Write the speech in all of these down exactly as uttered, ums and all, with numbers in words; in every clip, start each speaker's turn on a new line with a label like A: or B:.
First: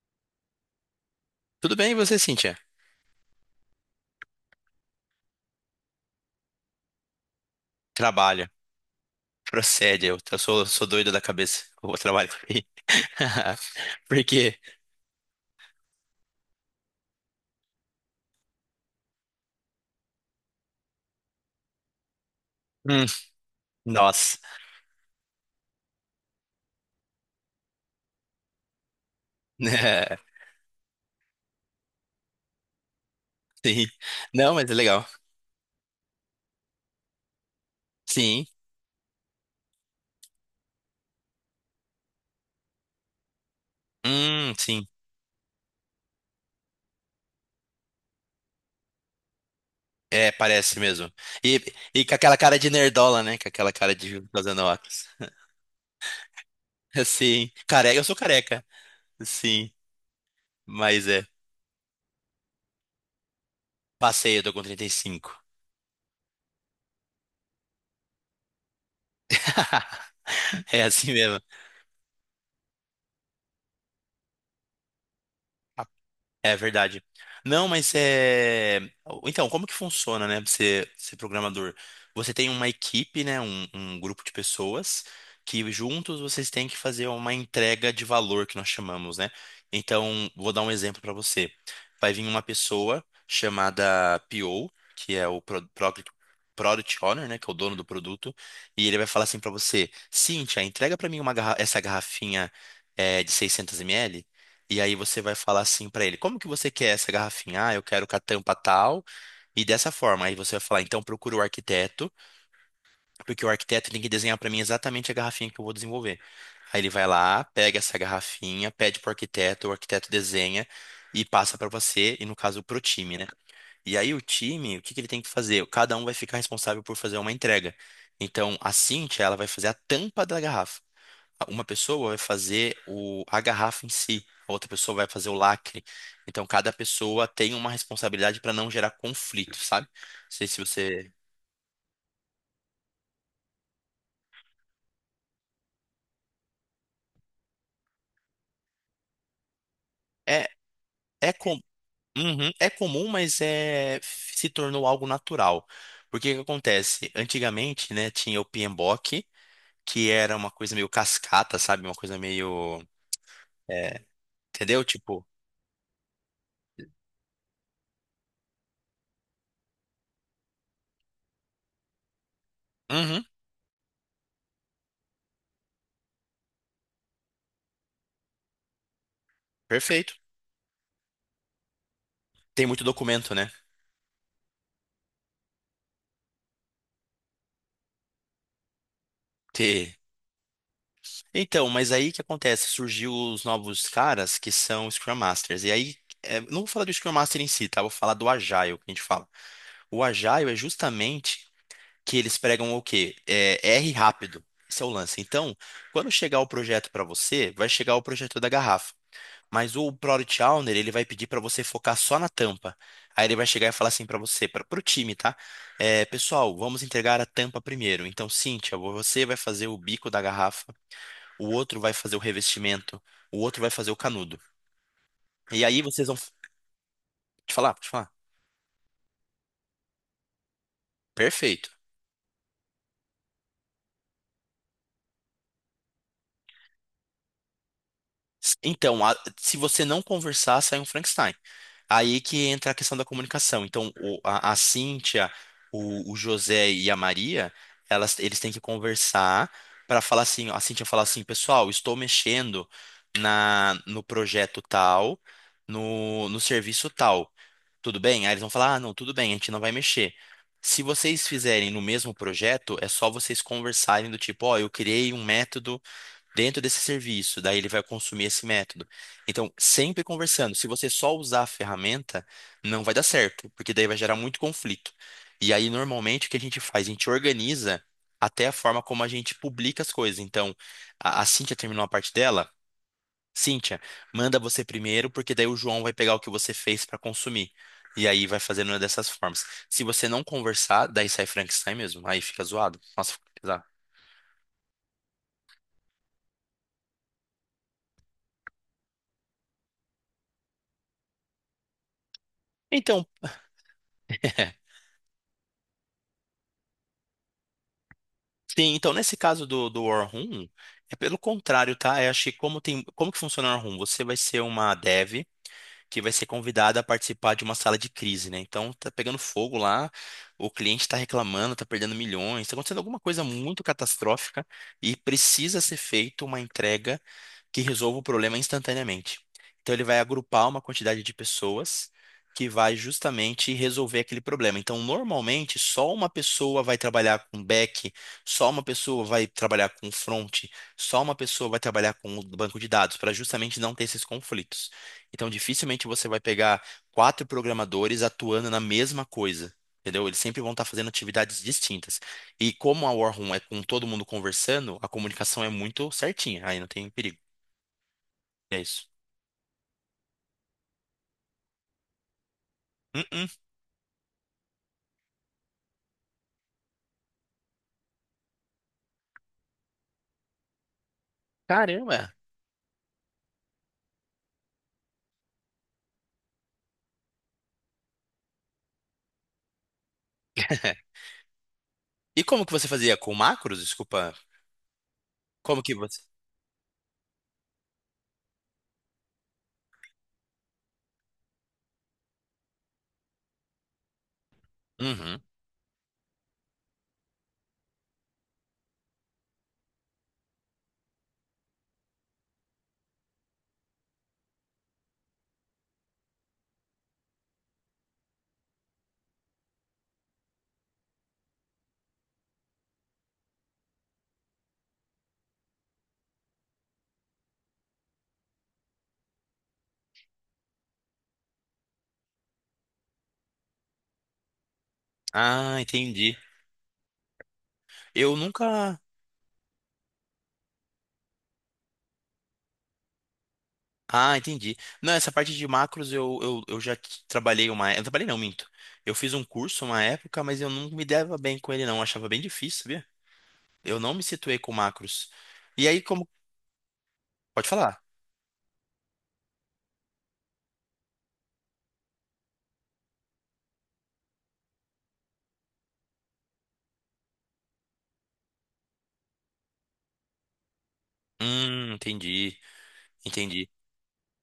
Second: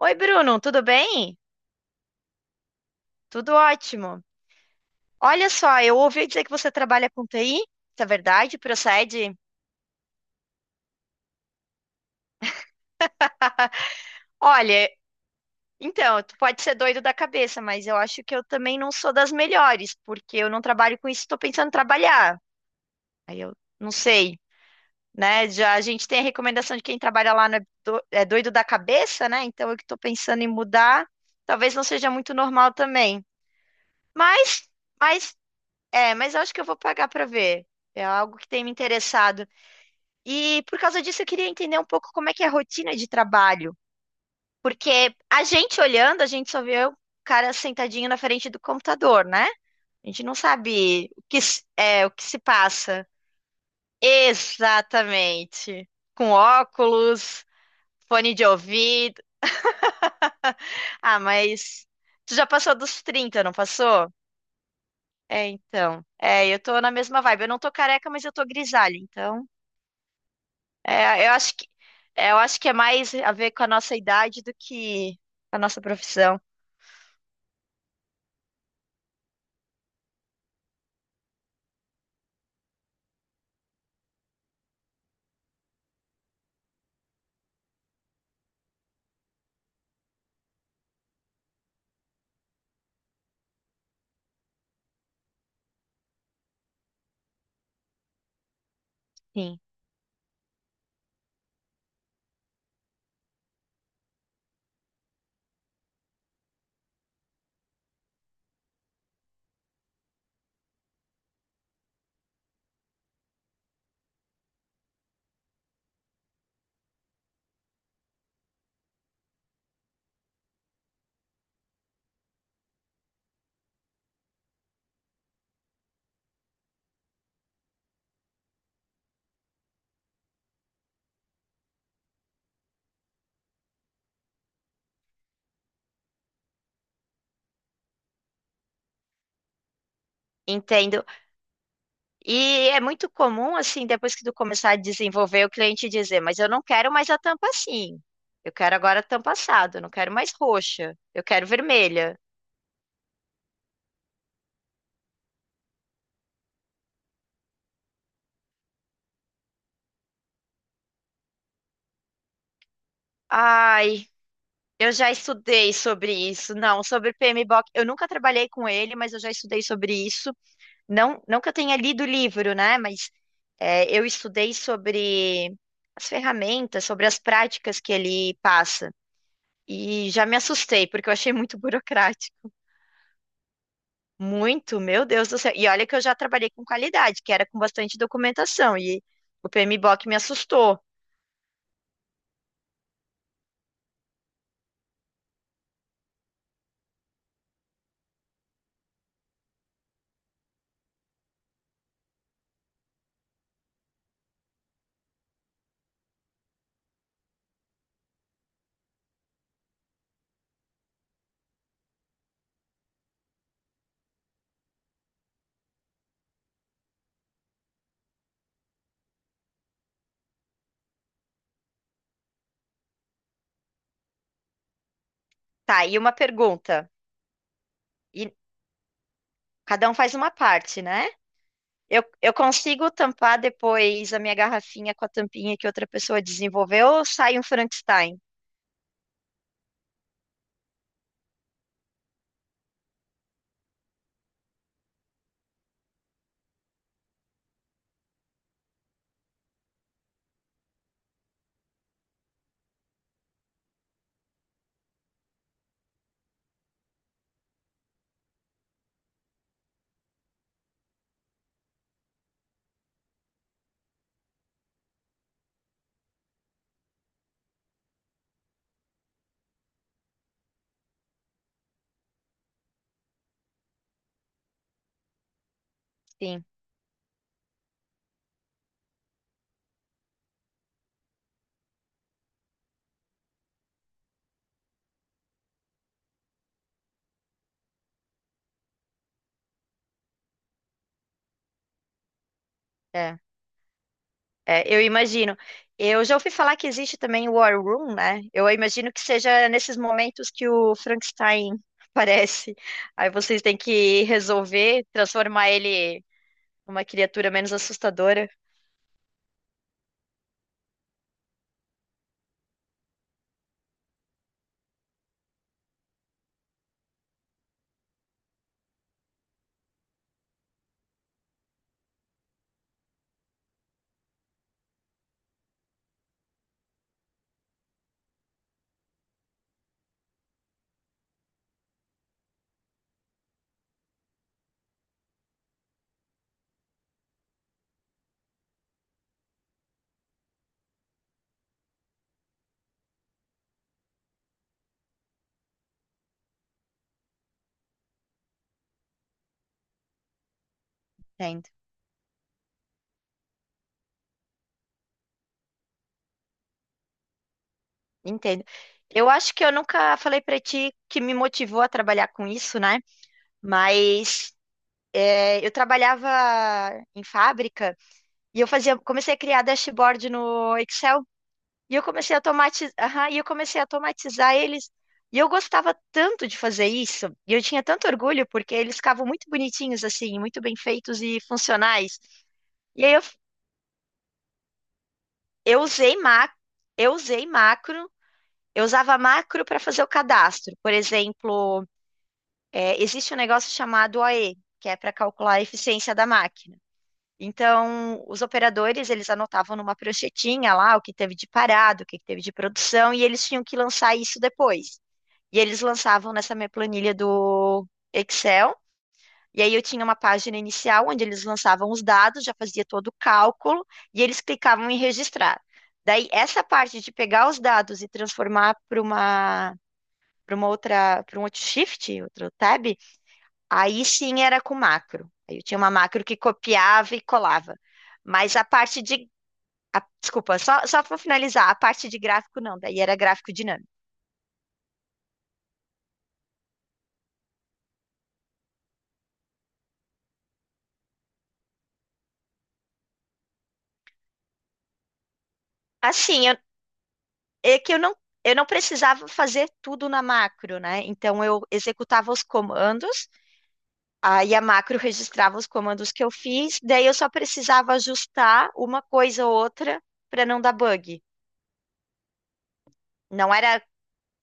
A: Oi, Bruno, tudo bem?
B: Tudo bem, e você, Cíntia?
A: Tudo ótimo. Olha só, eu ouvi dizer que você trabalha com T I. Isso é
B: Trabalha,
A: verdade? Procede?
B: procede. Eu, eu sou, sou doido da cabeça. Eu trabalho com I A. Por aí. Porque,
A: Olha, então, tu pode ser doido da cabeça, mas eu acho que eu também não sou das melhores, porque eu não trabalho com isso, estou pensando em trabalhar.
B: hum,
A: Aí eu não
B: nossa,
A: sei, né? Já a gente tem a recomendação de quem trabalha lá não é do- é doido da cabeça, né? Então, eu que estou pensando em mudar, talvez não seja muito normal também.
B: Sim. Não,
A: Mas,
B: mas é legal.
A: mas, é, mas eu acho que eu vou pagar para ver. É algo
B: Sim.
A: que tem me interessado. E por causa disso eu queria entender um pouco como é que é a rotina de trabalho,
B: Hum, sim.
A: porque a gente olhando, a gente só vê o cara sentadinho na frente do computador, né? A gente
B: É,
A: não
B: parece
A: sabe
B: mesmo.
A: o que
B: E,
A: se-
B: e
A: é o
B: com
A: que
B: aquela
A: se
B: cara de
A: passa
B: nerdola, né? Com aquela cara de fazendo óculos.
A: exatamente. Com óculos,
B: Sim. Careca, eu sou
A: fone de
B: careca.
A: ouvido.
B: Sim. Mas
A: Ah,
B: é.
A: mas tu já passou dos trinta, não passou?
B: Passei, eu tô com trinta e cinco.
A: É, então. É, eu tô na mesma vibe. Eu não tô careca, mas eu tô grisalha, então.
B: É assim
A: É, eu
B: mesmo.
A: acho que, é, eu acho que é mais a ver com a nossa idade do que a nossa profissão.
B: É verdade. Não, mas é. Então, como que funciona, né? Você ser programador? Você tem uma equipe, né? Um, um grupo de pessoas que juntos vocês têm que fazer uma entrega de valor que nós chamamos, né? Então, vou dar um exemplo para você. Vai vir uma pessoa chamada P O, que é o Pro- Pro- Product Owner, né? Que é o dono do produto, e ele vai falar assim para
A: Sim.
B: você: Cíntia, entrega para mim uma garra- essa garrafinha é, de seiscentos mililitros. E aí você vai falar assim pra ele: como que você quer essa garrafinha? Ah, eu quero com a tampa tal. E dessa forma, aí você vai falar: então procura o arquiteto, porque o arquiteto tem que desenhar pra mim exatamente a garrafinha que eu vou desenvolver. Aí ele vai lá, pega essa garrafinha, pede pro arquiteto, o arquiteto desenha e passa pra você, e no caso pro time, né? E aí o time, o que que ele tem que fazer? Cada um vai ficar responsável por fazer uma entrega. Então a Cintia, ela vai fazer a tampa da garrafa. Uma pessoa vai fazer o, a garrafa em si, a outra pessoa vai fazer o lacre. Então, cada pessoa tem uma responsabilidade para não gerar conflito, sabe? Não sei se
A: Entendo.
B: você.
A: E é muito comum, assim, depois que tu começar a desenvolver, o cliente dizer, mas eu não quero mais a tampa assim. Eu quero agora a tampa assada, eu não quero mais
B: É,
A: roxa, eu
B: é,
A: quero
B: com...
A: vermelha.
B: Uhum, é comum, mas é... se tornou algo natural. Porque o que acontece? Antigamente, né, tinha o piembok, que era uma coisa meio cascata, sabe? Uma coisa meio. é,
A: Ai,
B: Entendeu?
A: eu já
B: Tipo.
A: estudei sobre isso. Não, sobre P M B o PMBOK. Eu nunca trabalhei com ele, mas eu já estudei sobre isso. Não, não que eu tenha lido o livro, né? Mas
B: Uhum,
A: é, eu estudei sobre as ferramentas, sobre as práticas que ele passa. E
B: perfeito.
A: já me assustei, porque eu achei muito burocrático.
B: Tem muito documento, né?
A: Muito, meu Deus do céu. E olha que eu já trabalhei com qualidade, que era com bastante documentação. E o PMBOK me assustou.
B: Então, mas aí que acontece? Surgiu os novos caras que são Scrum Masters. E aí, é, não vou falar do Scrum Master em si, tá? Vou falar do Agile que a gente fala. O Agile é justamente que eles pregam o quê? É, R rápido. Esse é o lance. Então, quando chegar o projeto para você, vai chegar o projeto da garrafa. Mas o Product Owner, ele vai pedir para você focar só na tampa. Aí ele vai chegar e falar assim para você, para o time, tá? É, pessoal, vamos entregar a tampa primeiro. Então, Cíntia, você vai fazer o bico da garrafa, o outro vai fazer o revestimento, o outro vai fazer o canudo. E aí
A: Tá, e
B: vocês
A: uma
B: vão
A: pergunta.
B: te falar, te falar,
A: E cada um faz uma parte, né?
B: perfeito.
A: Eu, eu consigo tampar depois a minha garrafinha com a tampinha que outra pessoa desenvolveu ou sai um Frankenstein?
B: Então, a- se você não conversar, sai um Frankenstein. Aí que entra a questão da comunicação. Então, o- a, a Cíntia, o, o José e a Maria, elas, eles têm que conversar para falar assim, a Cíntia fala assim, pessoal, estou mexendo na, no projeto tal, no, no serviço tal. Tudo bem? Aí eles vão falar, ah, não, tudo bem, a gente não vai mexer. Se vocês fizerem no mesmo projeto, é só vocês conversarem do tipo, ó, eu criei um método dentro desse serviço, daí ele vai consumir esse método. Então, sempre conversando. Se você só usar a ferramenta, não vai dar certo, porque daí vai gerar muito conflito. E aí, normalmente, o que a
A: Sim.
B: gente faz? A gente organiza até a forma como a gente publica as coisas. Então, a, a Cíntia terminou a parte dela. Cíntia, manda você primeiro, porque daí o João vai pegar o que você fez para consumir. E aí vai fazendo uma dessas formas. Se você não conversar, daí sai Frankenstein mesmo. Aí fica zoado. Nossa,
A: é
B: fica pesado.
A: É, eu imagino. Eu já ouvi falar que existe também o War Room, né? Eu imagino que seja nesses momentos que o Frankenstein aparece.
B: Então,
A: Aí vocês têm que resolver transformar ele numa criatura menos assustadora.
B: Sim, então nesse caso do, do War Room, é pelo contrário, tá? Eu acho que como tem, como que funciona o War Room? Você vai ser uma dev que vai ser convidada a participar de uma sala de crise, né? Então tá pegando fogo lá, o cliente tá reclamando, tá perdendo milhões, tá acontecendo alguma coisa muito catastrófica e precisa ser feita uma entrega que resolva o problema instantaneamente. Então, ele vai agrupar uma quantidade de pessoas que vai justamente resolver aquele problema. Então, normalmente, só uma pessoa vai trabalhar com back, só uma pessoa vai trabalhar com front, só uma pessoa vai trabalhar com o banco de dados, para justamente não ter esses conflitos. Então, dificilmente você vai pegar quatro programadores atuando na mesma coisa. Entendeu? Eles sempre vão estar fazendo atividades
A: Entendo,
B: distintas. E como a War Room é com todo mundo conversando, a comunicação é muito certinha, aí não tem perigo.
A: entendo.
B: É isso.
A: Eu acho que eu nunca falei pra ti que me motivou a trabalhar com isso, né?
B: Hum, hum.
A: Mas é, eu trabalhava em fábrica e eu fazia, comecei a criar dashboard no Excel. E eu comecei
B: Caramba.
A: a tomatiz... e eu comecei a tomatizar eles. E eu gostava tanto de fazer isso, e eu tinha tanto orgulho, porque eles ficavam muito bonitinhos assim, muito bem feitos e funcionais.
B: E como que você
A: E aí
B: fazia
A: eu,
B: com macros? Desculpa.
A: eu
B: Como que
A: usei
B: você.
A: ma... eu usei macro, eu usava macro para fazer o cadastro. Por exemplo, é, existe um negócio chamado O E, que é para
B: Uhum.
A: calcular a eficiência da máquina. Então, os operadores, eles anotavam numa pranchetinha lá o que teve de parado, o que teve de produção, e eles tinham que lançar isso depois. E eles lançavam nessa minha planilha do Excel. E aí eu tinha uma página inicial onde eles lançavam os dados, já fazia todo o cálculo e eles clicavam em registrar. Daí essa parte de pegar os dados e transformar para uma para uma outra, para um outro shift, outro tab, aí sim era com macro. Aí eu tinha
B: Ah,
A: uma macro que
B: entendi.
A: copiava e colava.
B: Eu
A: Mas a parte
B: nunca.
A: de a- desculpa, só só para finalizar, a parte de gráfico não, daí era gráfico dinâmico.
B: Ah, entendi. Não, essa parte de macros eu, eu, eu já t- trabalhei uma. Eu não trabalhei não, minto. Eu fiz um curso uma época, mas eu não me dava bem com ele, não. Eu achava bem difícil, sabia? Eu não me situei com macros. E aí, como.
A: Assim, eu
B: Pode
A: é que eu
B: falar.
A: não, eu não precisava fazer tudo na macro, né? Então eu executava os comandos, aí a macro registrava os comandos que eu fiz, daí eu só precisava ajustar uma coisa ou outra para não dar bug.
B: Hum, entendi.
A: Não
B: Entendi.
A: era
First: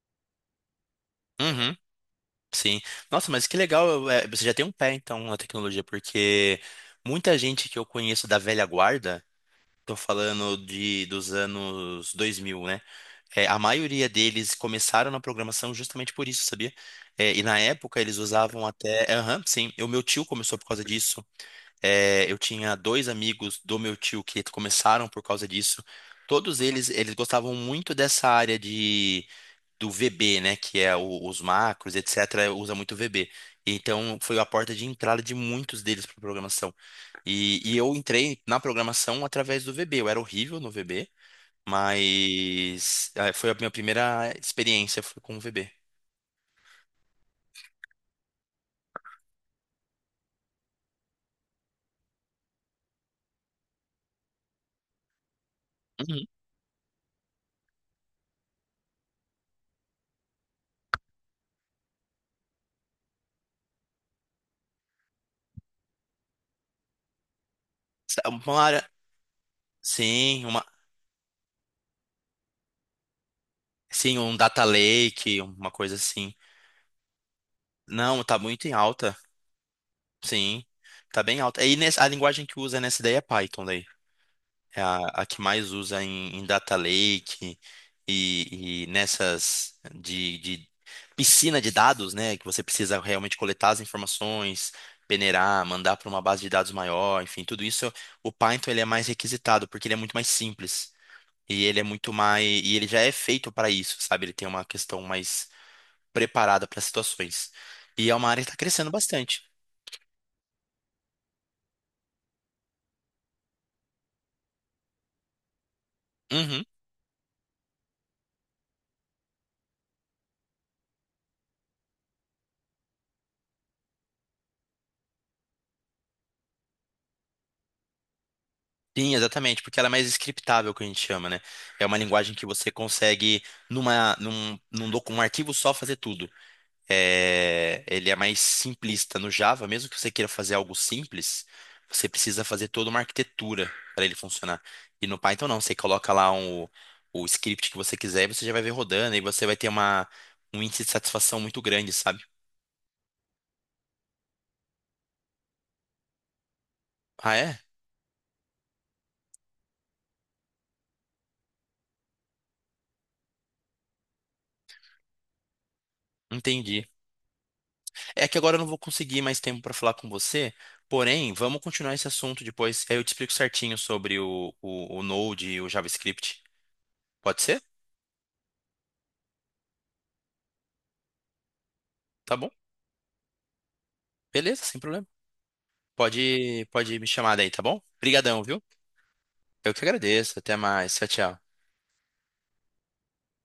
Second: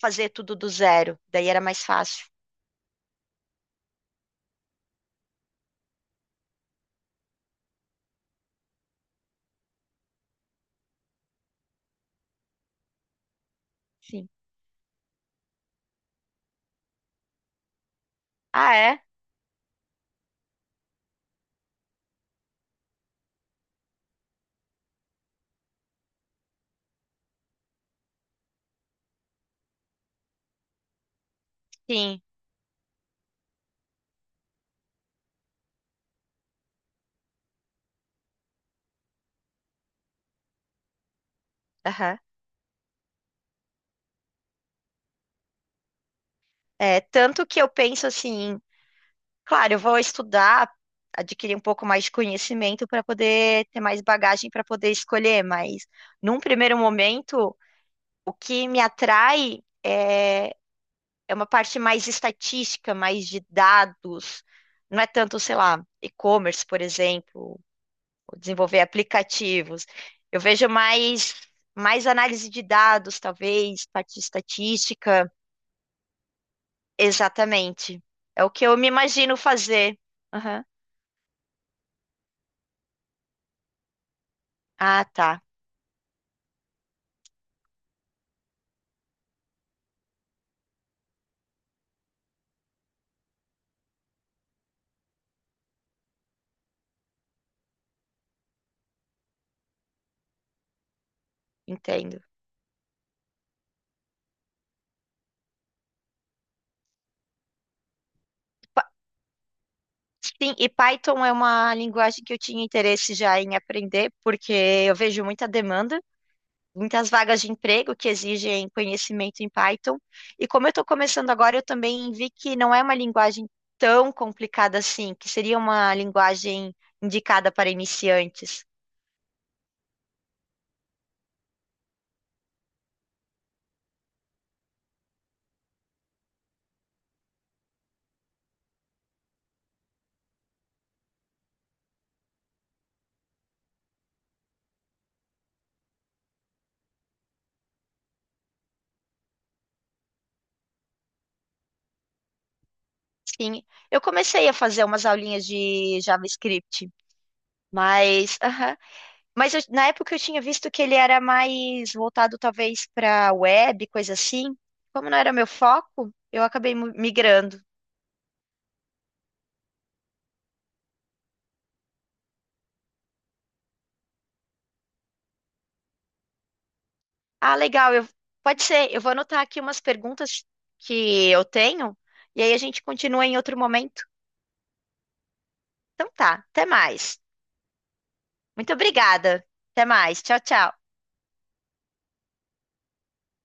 A: fazer tudo do zero, daí era
B: Uhum.
A: mais fácil.
B: Sim. Nossa, mas que legal, é, você já tem um pé então na tecnologia, porque muita gente que eu conheço da velha guarda, tô falando de dos anos dois mil, né? É, a maioria
A: Sim.
B: deles começaram na programação justamente por isso, sabia? É, e na época eles usavam
A: Ah, é?
B: até. Aham, sim. O meu tio começou por causa disso. É, eu tinha dois amigos do meu tio que começaram por causa disso. Todos eles, eles gostavam muito dessa área do V B, né, que é o- os macros,
A: Sim.
B: et cetera, usa muito V B. Então, foi a porta de entrada de muitos deles para programação. E, e eu entrei na programação através do V B. Eu era horrível no V B,
A: Aham.
B: mas eh, foi a minha primeira experiência foi com o V B.
A: É, tanto que eu penso assim, claro, eu vou estudar, adquirir um pouco mais de conhecimento para poder ter mais bagagem para poder escolher, mas
B: Uhum.
A: num primeiro momento. O que me atrai é, é uma parte mais estatística, mais de dados. Não é tanto, sei lá, e-commerce, por exemplo,
B: Sa-
A: ou
B: Uma
A: desenvolver
B: área,
A: aplicativos. Eu
B: sim, uma,
A: vejo mais, mais análise de dados, talvez, parte
B: sim,
A: de
B: um data
A: estatística.
B: lake, uma coisa assim.
A: Exatamente.
B: Não, tá
A: É o que
B: muito em
A: eu me
B: alta,
A: imagino fazer.
B: sim,
A: Aham.
B: tá bem alta. E nes- a linguagem que usa nessa ideia é Python daí. É a,
A: Ah,
B: a que
A: tá.
B: mais usa em, em data lake e, e nessas de, de piscina de dados, né? Que você precisa realmente coletar as informações, peneirar, mandar para uma base de dados maior, enfim, tudo isso. O Python ele é mais requisitado porque ele é muito mais simples e ele é muito
A: Entendo.
B: mais e ele já é feito para isso, sabe? Ele tem uma questão mais preparada para situações e é uma área que está crescendo
A: Pa-
B: bastante.
A: Sim, e Python é uma linguagem que eu tinha interesse já em aprender, porque eu vejo muita demanda,
B: Uhum.
A: muitas vagas de emprego que exigem conhecimento em Python. E como eu estou começando agora, eu também vi que não é uma linguagem tão complicada assim, que seria uma linguagem indicada para iniciantes.
B: Sim, exatamente, porque ela é mais scriptável, que a gente chama, né? É uma linguagem que você consegue, numa, num, num, docu- um arquivo só, fazer tudo. É, ele é mais simplista. No Java, mesmo que você queira fazer algo simples, você precisa fazer toda uma arquitetura para ele funcionar. E no Python, não, você coloca lá um, o script que você quiser e você já vai ver rodando, e você vai ter uma, um índice de satisfação muito grande, sabe?
A: Sim, eu comecei a fazer umas aulinhas de JavaScript,
B: Ah, é?
A: mas, aham. Mas eu- na época eu tinha visto que ele era mais voltado talvez para web, coisa assim. Como não era meu foco, eu acabei
B: Entendi.
A: mu- migrando.
B: É que agora eu não vou conseguir mais tempo para falar com você, porém, vamos continuar esse assunto depois. Aí eu te explico certinho sobre o, o, o Node e o JavaScript. Pode
A: Ah,
B: ser?
A: legal. Eu... Pode ser. Eu vou anotar aqui umas perguntas que eu tenho
B: Tá
A: e
B: bom?
A: aí a gente continua em outro momento.
B: Beleza, sem problema.
A: Então tá.
B: Pode,
A: Até
B: pode me
A: mais.
B: chamar daí, tá bom? Obrigadão, viu?
A: Muito obrigada.
B: Eu que
A: Até mais.
B: agradeço.
A: Tchau,
B: Até
A: tchau.
B: mais. Tchau, tchau.